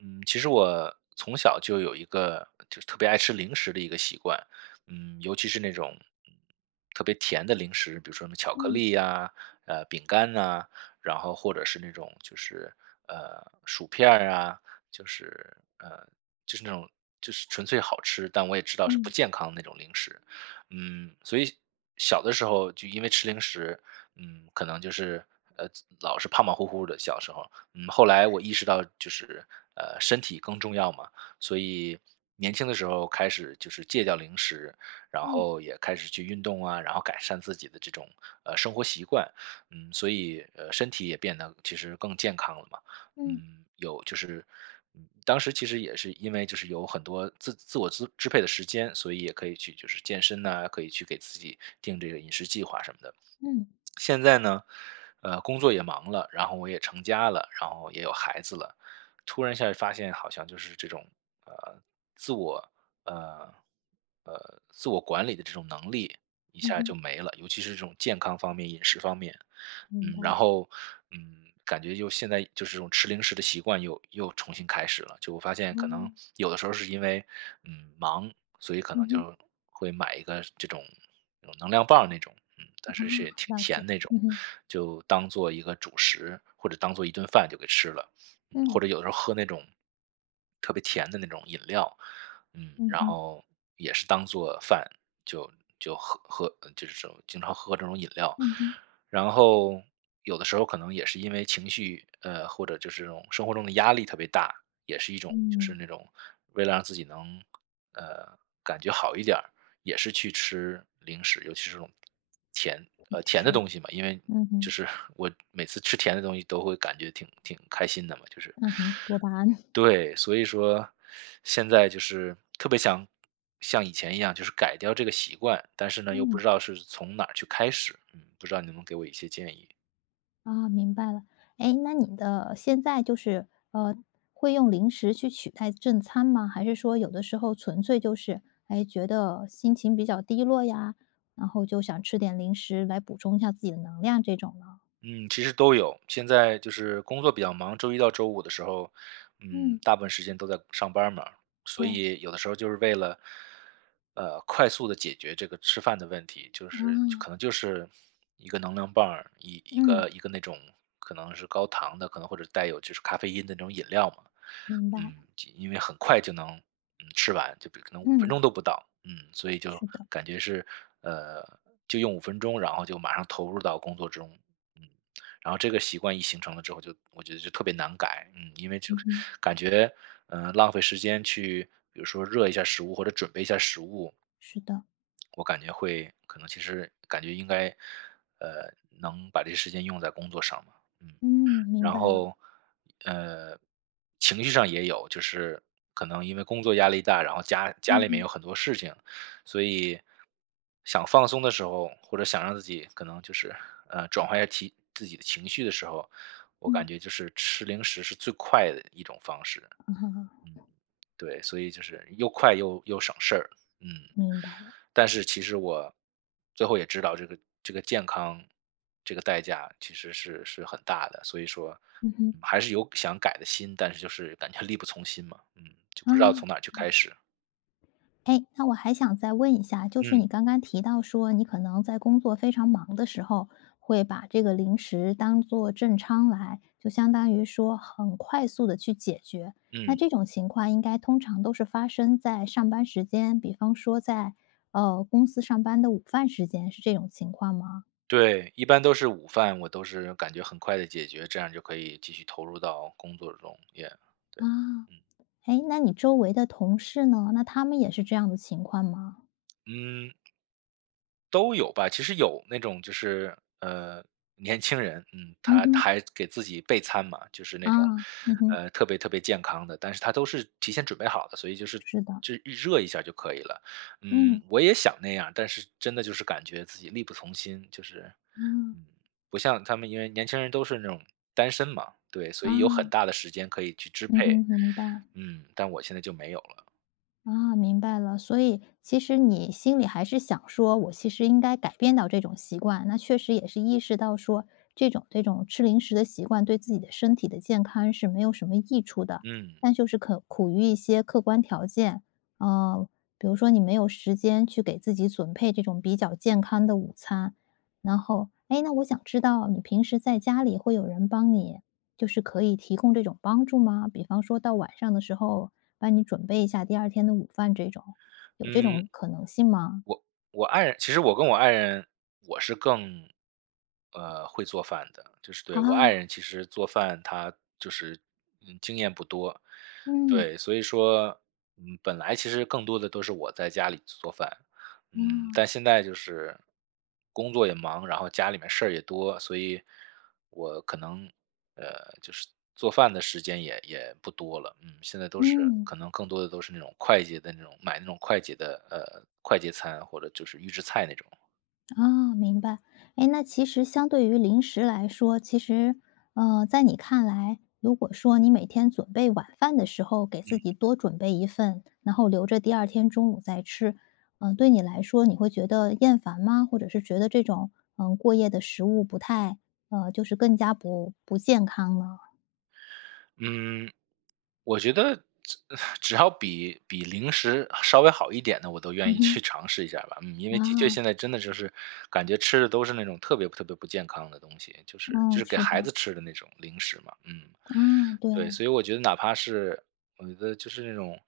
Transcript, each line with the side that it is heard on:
right: 嗯，其实我从小就有一个，就是特别爱吃零食的一个习惯。嗯，尤其是那种，嗯，特别甜的零食，比如说那巧克
left: 嗯。
right: 力啊，呃，饼干啊，然后或者是那种就是，呃，薯片儿啊。就是，呃，就是那种就是纯粹好吃，但我也知道是不
left: 嗯。
right: 健康的那种零食。嗯，所以小的时候就因为吃零食，嗯，可能就是，呃，老是胖胖乎乎的小时候。嗯，后来我意识到就是，呃，身体更重要嘛，所以年轻的时候开始就是戒掉零食，然
left: 嗯。
right: 后也开始去运动啊，然后改善自己的这种，呃，生活习惯。嗯，所以，呃，身体也变得其实更健康了嘛。
left: 嗯。
right: 嗯，有就是，嗯，当时其实也是因为就是有很多自自我支支配的时间，所以也可以去就是健身呐，可以去给自己定这个饮食计划什么的。
left: 嗯。
right: 现在呢，呃，工作也忙了，然后我也成家了，然后也有孩子了，突然一下就发现好像就是这种，呃，自我，呃，呃，自我管理的这种能力一
left: 嗯
right: 下
left: 哼。
right: 就没了，尤其是这种健康方面，饮食方面。
left: 明
right: 嗯，然
left: 白。
right: 后，嗯，感觉就现在就是这种吃零食的习惯又又重新开始了，就我发现可能
left: 哦。
right: 有的时候是因为，嗯，忙，所以可能
left: 嗯哼。
right: 就会买一个这种，嗯，能量棒那种。嗯，
left: 哦，
right: 但是是挺
left: 了
right: 甜
left: 解，
right: 的那种，
left: 嗯哼。
right: 就当做一个主食，或者当做一顿饭就给吃了。或
left: 嗯。
right: 者有时候喝那种，特别甜的那种饮料，嗯，
left: 嗯
right: 然
left: 哼。
right: 后也是当做饭就就喝喝，就这种经常喝这种饮料。
left: 嗯哼。
right: 然后有的时候可能也是因为情绪，呃，或者就是这种生活中的压力特别大，也是一种就是
left: 嗯。
right: 那种为了让自己能，呃，感觉好一点儿，也是去吃零食，尤其是那种，甜，
left: 也
right: 呃，甜的
left: 是，
right: 东西嘛，因为
left: 嗯
right: 就
left: 哼。
right: 是 我每次吃甜的东西都会感觉挺挺开心的嘛，就是
left: 嗯哼，多巴胺。
right: 对，所以说 现在就是特别想像以前一样，就是改掉这个习惯，但是呢，又不
left: 嗯。
right: 知道是从哪儿去开始，嗯，不知道你能不能给我一些建议？
left: 哦，明白了。哎，那你的现在就是，呃，会用零食去取代正餐吗？还是说有的时候纯粹就是，哎，觉得心情比较低落呀，然后就想吃点零食来补充一下自己的能量这种呢？
right: 嗯，其实都有，现在就是工作比较忙，周一到周五的时候，嗯，
left: 嗯。
right: 大部分时间都在上班儿嘛。所
left: 对。
right: 以有的时候就是为了，呃，快速地解决这个吃饭的问题，就是
left: 啊。
right: 可能就是一个能量棒，一一
left: 嗯。
right: 个一个那种可能是高糖的可能或者带有就是咖啡因的那种饮料嘛，
left: 明白。
right: 嗯，因为很快就能，嗯，吃完，就可能5分钟
left: 嗯。
right: 都不到，嗯，所以就
left: 是的。
right: 感觉是，呃，就用5分钟，然后就马上投入到工作中。嗯，然后这个习惯一形成了之后，就这我觉得就特别难改，嗯，因为就
left: 嗯哼。
right: 感觉，呃，浪费时间去比如说热一下食物或者准备一下食物。
left: 是的。
right: 我感觉会可能其实感觉应该，呃，能把这个时间用在工作上嘛。嗯，
left: 嗯，明
right: 然
left: 白了。
right: 后，呃，情绪上也有，就是可能因为工作压力大，然后家家
left: 嗯
right: 里面
left: 哼。
right: 有很多事情，所以想放松的时候，或者想让自己可能就是，呃，转换一下提自己的情绪的时候，我感
left: 嗯。
right: 觉就是吃零食是最快的一种方式。嗯，对，所以就是又快又又省事，嗯。
left: 明白了。
right: 但是其实我最后也知道这个这个健康这个代价其实是是很大的，所以说
left: 嗯哼。
right: 还是有想改的心，但是就是感觉力不从心嘛，呃，就
left: 啊，
right: 不知道从哪儿去
left: 明
right: 开
left: 白。
right: 始。
left: 哎，那我还想再问一下，就是
right: 嗯。
left: 你刚刚提到说你可能在工作非常忙的时候，会把这个零食当做正餐来，就相当于说很快速地去解决。那
right: 嗯。
left: 这种情况应该通常都是发生在上班时间，比方说在，呃，公司上班的午饭时间是这种情况吗？
right: 对，一般都是午饭，我都是感觉很快地解决，这样就可以继续投入到工作中也对，
left: 啊，
right: 嗯。
left: 哎，那你周围的同事呢？那他们也是这样的情况吗？
right: 嗯。都有吧，其实有那种就是，呃，年轻人，嗯，
left: 嗯
right: 他他
left: 哼。
right: 还给自己备餐嘛，就是那种，
left: 啊，嗯哼。
right: 呃，特别特别健康的，但是他都是提前准备好的，所以就是
left: 是的。
right: 就热一下就可以了，嗯，
left: 嗯。
right: 我也想那样，但是真的就是感觉自己力不从心，就是，
left: 嗯。
right: 嗯，不像他们因为年轻人都是那种单身嘛，对，所以有很
left: 啊。
right: 大的时间可以去支
left: 嗯
right: 配，
left: 哼，明白。
right: 嗯，但我现在就没有了。
left: 啊，明白了，所以其实你心里还是想说，我其实应该改变到这种习惯。那确实也是意识到说，这种这种吃零食的习惯，对自己的身体的健康是没有什么益处的，
right: 嗯。
left: 但就是可苦于一些客观条件，呃，比如说你没有时间，去给自己准备这种比较健康的午餐。然后诶，那我想知道你平时在家里，会有人帮你就是可以提供这种帮助吗？比方说到晚上的时候，帮你准备一下第2天的午饭这种，有这
right: 嗯。
left: 种可能性吗？
right: 我我爱人其实我跟我爱人，我是更呃，会做饭的。就是对我爱
left: 哦。
right: 人其实做饭她就是，嗯，经验不多。
left: 嗯。
right: 对，所以说嗯，本来其实更多地都是我在家里做做饭。嗯。
left: 啊。
right: 但现在就是工作也忙，然后家里面事儿也多，所以我可能呃，就是做饭的时间也也不多了。嗯，现在都是
left: 嗯。
right: 可能更多地都是那种快捷的那种买那种快捷的呃，快捷餐或者就是预制菜那种。
left: 哦，明白。诶，那其实相对于零食来说，其实，呃，在你看来，如果说你每天准备晚饭的时候给自
right: 嗯。
left: 己多准备一份，然后留着第2天中午再吃，呃，对你来说你会觉得厌烦吗？或者是觉得这种，嗯，过夜的食物不太呃，就是更加不不健康了。
right: 嗯，我觉得 只要比比零食稍微好一点的，我都
left: 嗯
right: 愿意
left: 哼。
right: 去尝试一下吧，嗯，因为的确
left: 啊。
right: 现在真的就是感觉吃的都是那种特别特别不健康的东西，就是就
left: 嗯，
right: 是给
left: 是
right: 孩
left: 的。
right: 子吃的那种零食嘛，嗯。
left: 啊，
right: 对，
left: 对。
right: 所以我觉得哪怕是我觉得就是那种，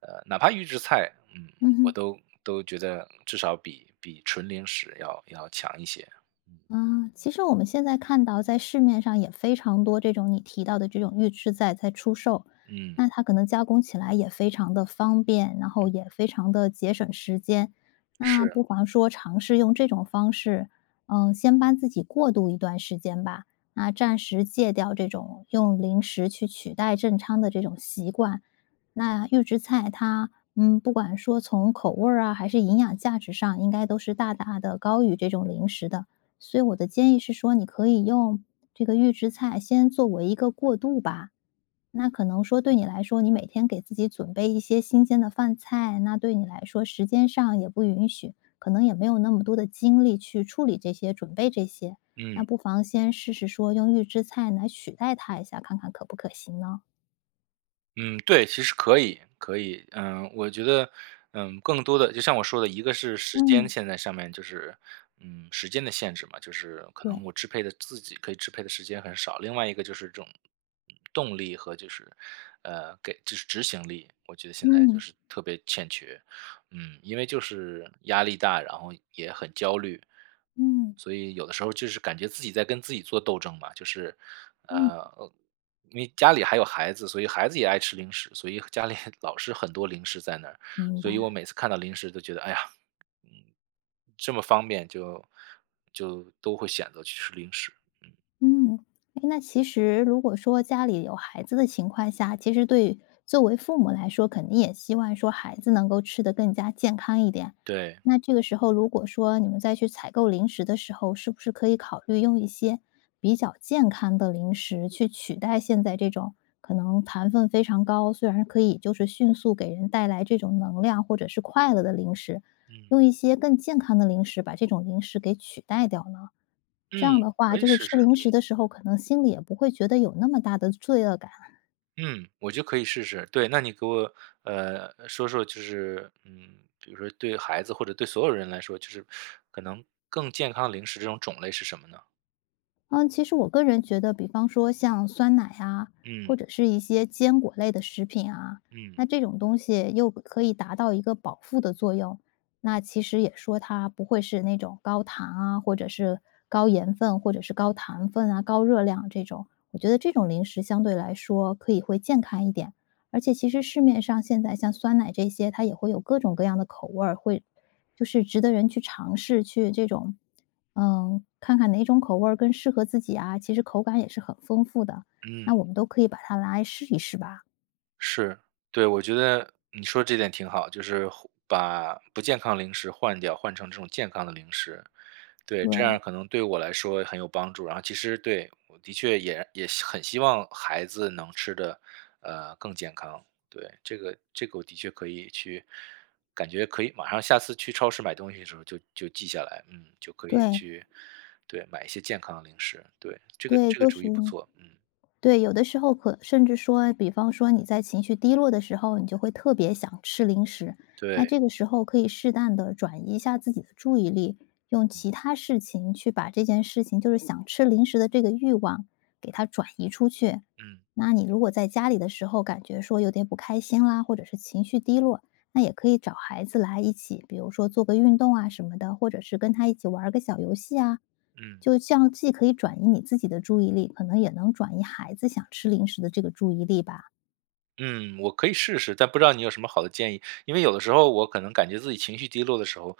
right: 呃哪怕预制菜，嗯，
left: 嗯
right: 我
left: 哼。
right: 都都觉得至少比比纯零食要要强一些。嗯。
left: 啊，其实我们现在看到在市面上也非常多这种你提到的这种预制菜在出售，
right: 嗯。
left: 那它可能加工起来也非常地方便，然后
right: 嗯。
left: 也非常地节省时间。那
right: 是。
left: 不妨说尝试用这种方式，嗯，先帮自己过渡一段时间吧，那暂时戒掉这种用零食去取代正餐的这种习惯。那预制菜它，嗯，不管说从口味儿啊还是营养价值上，应该都是大大地高于这种零食的，所以我的建议是说你可以用这个预制菜先作为一个过渡吧。那可能说对你来说，你每天给自己准备一些新鲜的饭菜，那对你来说时间上也不允许，可能也没有那么多的精力去处理这些，准备这些，那
right: 嗯。
left: 不妨先试试说用预制菜来取代它一下，看看可不可行呢？
right: 嗯，对，其实可以可以，呃，我觉得，呃。更多的就像我说的一个是时间
left: 嗯。
right: 现在上面就是，嗯，时间的限制嘛，就是可能
left: 对。
right: 我支配的自己可以支配的时间很少。另外一个就是这种，动力和就是，呃，给就是执行力，我觉得现在就
left: 嗯。
right: 是特别欠缺。嗯，因为就是压力大，然后也很焦虑，
left: 嗯。
right: 所以有的时候就是感觉自己在跟自己做斗争嘛。就是，
left: 嗯。
right: 呃，因为家里还有孩子，所以孩子也爱吃零食。所以家里老是很多零食在那，
left: 明
right: 所以我
left: 白。
right: 每次看到零食都觉得，哎呀，嗯。这么方便就就都会选择去吃零食。
left: 嗯，诶，那其实如果说家里有孩子的情况下，其实对作为父母来说，肯定也希望说孩子能够吃得更加健康一点。
right: 对。
left: 那这个时候如果说你们再去采购零食的时候，是不是可以考虑用一些比较健康的零食去取代现在这种可能糖分非常高，虽然可以就是迅速给人带来这种能量或者是快乐的零食。
right: 嗯。
left: 用一些更健康的零食把这种零食给取代掉呢？这
right: 嗯，
left: 样的话
right: 可以
left: 就是
right: 试
left: 吃
right: 试，
left: 零食
right: 嗯。
left: 的时候，可能心里也不会觉得有那么大的罪恶感。
right: 嗯，我就可以试试，对，那你给我，呃，说说就是，嗯，比如说对于孩子或者对所有人来说，就是可能更健康的零食，这种种类是什么呢？
left: 呃，其实我个人觉得比方说像酸奶啊，或
right: 嗯。
left: 者是一些坚果类的食品啊，
right: 嗯。
left: 那这种东西又可以达到一个保护的作用。那其实也说它不会是那种高糖啊，或者是高盐分，或者是高糖分啊，高热量这种。我觉得这种零食相对来说可以会健康一点，而且其实市面上现在像酸奶这些，它也会有各种各样的口味儿，会就是值得人去尝试，去这种，嗯，看看哪种口味更适合自己啊，其实口感也是很丰富的，
right: 嗯。
left: 那我们都可以把它拿来试一试吧。
right: 是，对，我觉得你说的这点挺好，就是把不健康的零食换掉，换成这种健康的零食。对，这样可
left: 对。
right: 能对我来说很有帮助，然后其实对，我的确也也很希望孩子能吃的，呃，更健康，对，这个这个我的确可以去，感觉可以马上下次去超市买东西的时候就就记下来。嗯，就可以
left: 对。
right: 去，对，买一些健康的零食，对，这个
left: 对，
right: 这个
left: 都
right: 主
left: 食
right: 意不
left: 用，
right: 错，嗯。
left: 对，有的时候可甚至说，比方说你在情绪低落的时候，你就会特别想吃零食，那
right: 对。
left: 这个时候可以适当的转移一下自己的注意力，用
right: 嗯。
left: 其它事情去把这件事情就是想吃零食的这个欲望给它转移出去。
right: 嗯。
left: 那你如果在家里的时候感觉说有点不开心啦，或者是情绪低落，那也可以找孩子来一起，比如说做个运动啊什么的，或者是跟他一起玩个小游戏啊。
right: 嗯。
left: 就这样既可以转移你自己的注意力，可能也能转移孩子想吃零食的这个注意力吧。
right: 嗯，我可以试试，但不知道你有什么好的建议，因为有的时候我可能感觉自己情绪低落的时候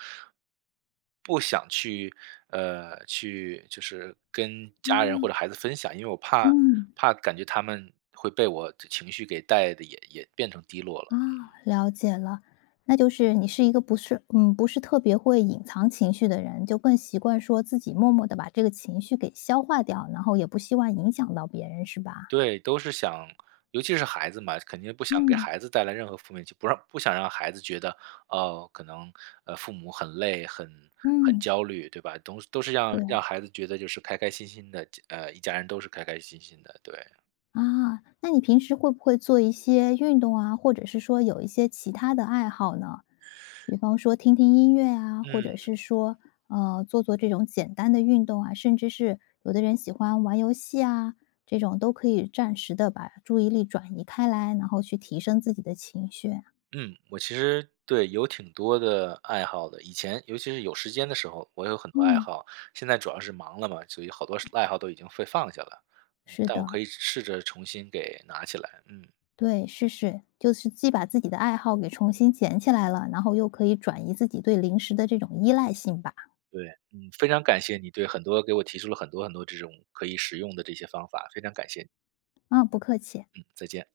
right: 不想去，呃，去就是跟家人或
left: 嗯。
right: 者孩子分享，因为我怕
left: 嗯。
right: 怕感觉他们会被我的情绪给带得也也变成低落
left: 啊，
right: 了。嗯。
left: 了解了。那就是你是一个不是嗯，不是特别会隐藏情绪的人。就更习惯说自己默默地把这个情绪给消化掉，然后也不希望影响到别人是吧？
right: 对，都是想，尤其是孩子嘛，肯定不想给
left: 嗯。
right: 孩子带来任何负面，就不让不想让孩子觉得，呃，可能，呃，父母很累，很很
left: 嗯。
right: 焦虑，对吧？都是都是让
left: 对。
right: 让孩子觉得就是开开心心的，呃，一家人都是开开心心的，对。
left: 啊，那你平时会不会做一些运动啊，或者是说有一些其它的爱好呢？比方说听听音乐啊，或者
right: 嗯。
left: 是说，呃，做做这种简单的运动啊。甚至是有的人喜欢玩游戏啊，这种都可以暂时地把注意力转移开来，然后去提升自己的情绪。
right: 嗯，我其实对，有挺多的爱好的。以前尤其是有时间的时候，我有很多爱
left: 嗯。
right: 好。现在主要是忙了嘛，所以好多爱好都已经被放下了。
left: 是
right: 但我
left: 的。
right: 可以试着重新给拿起来，嗯。
left: 对，是是，就是既把自己的爱好给重新捡起来了，然后又可以转移自己对零食的这种依赖性吧。
right: 对，嗯，非常感谢你对很多给我提出了很多很多这种可以使用的这些方法，非常感谢你。
left: 嗯，不客气。
right: 嗯，再见。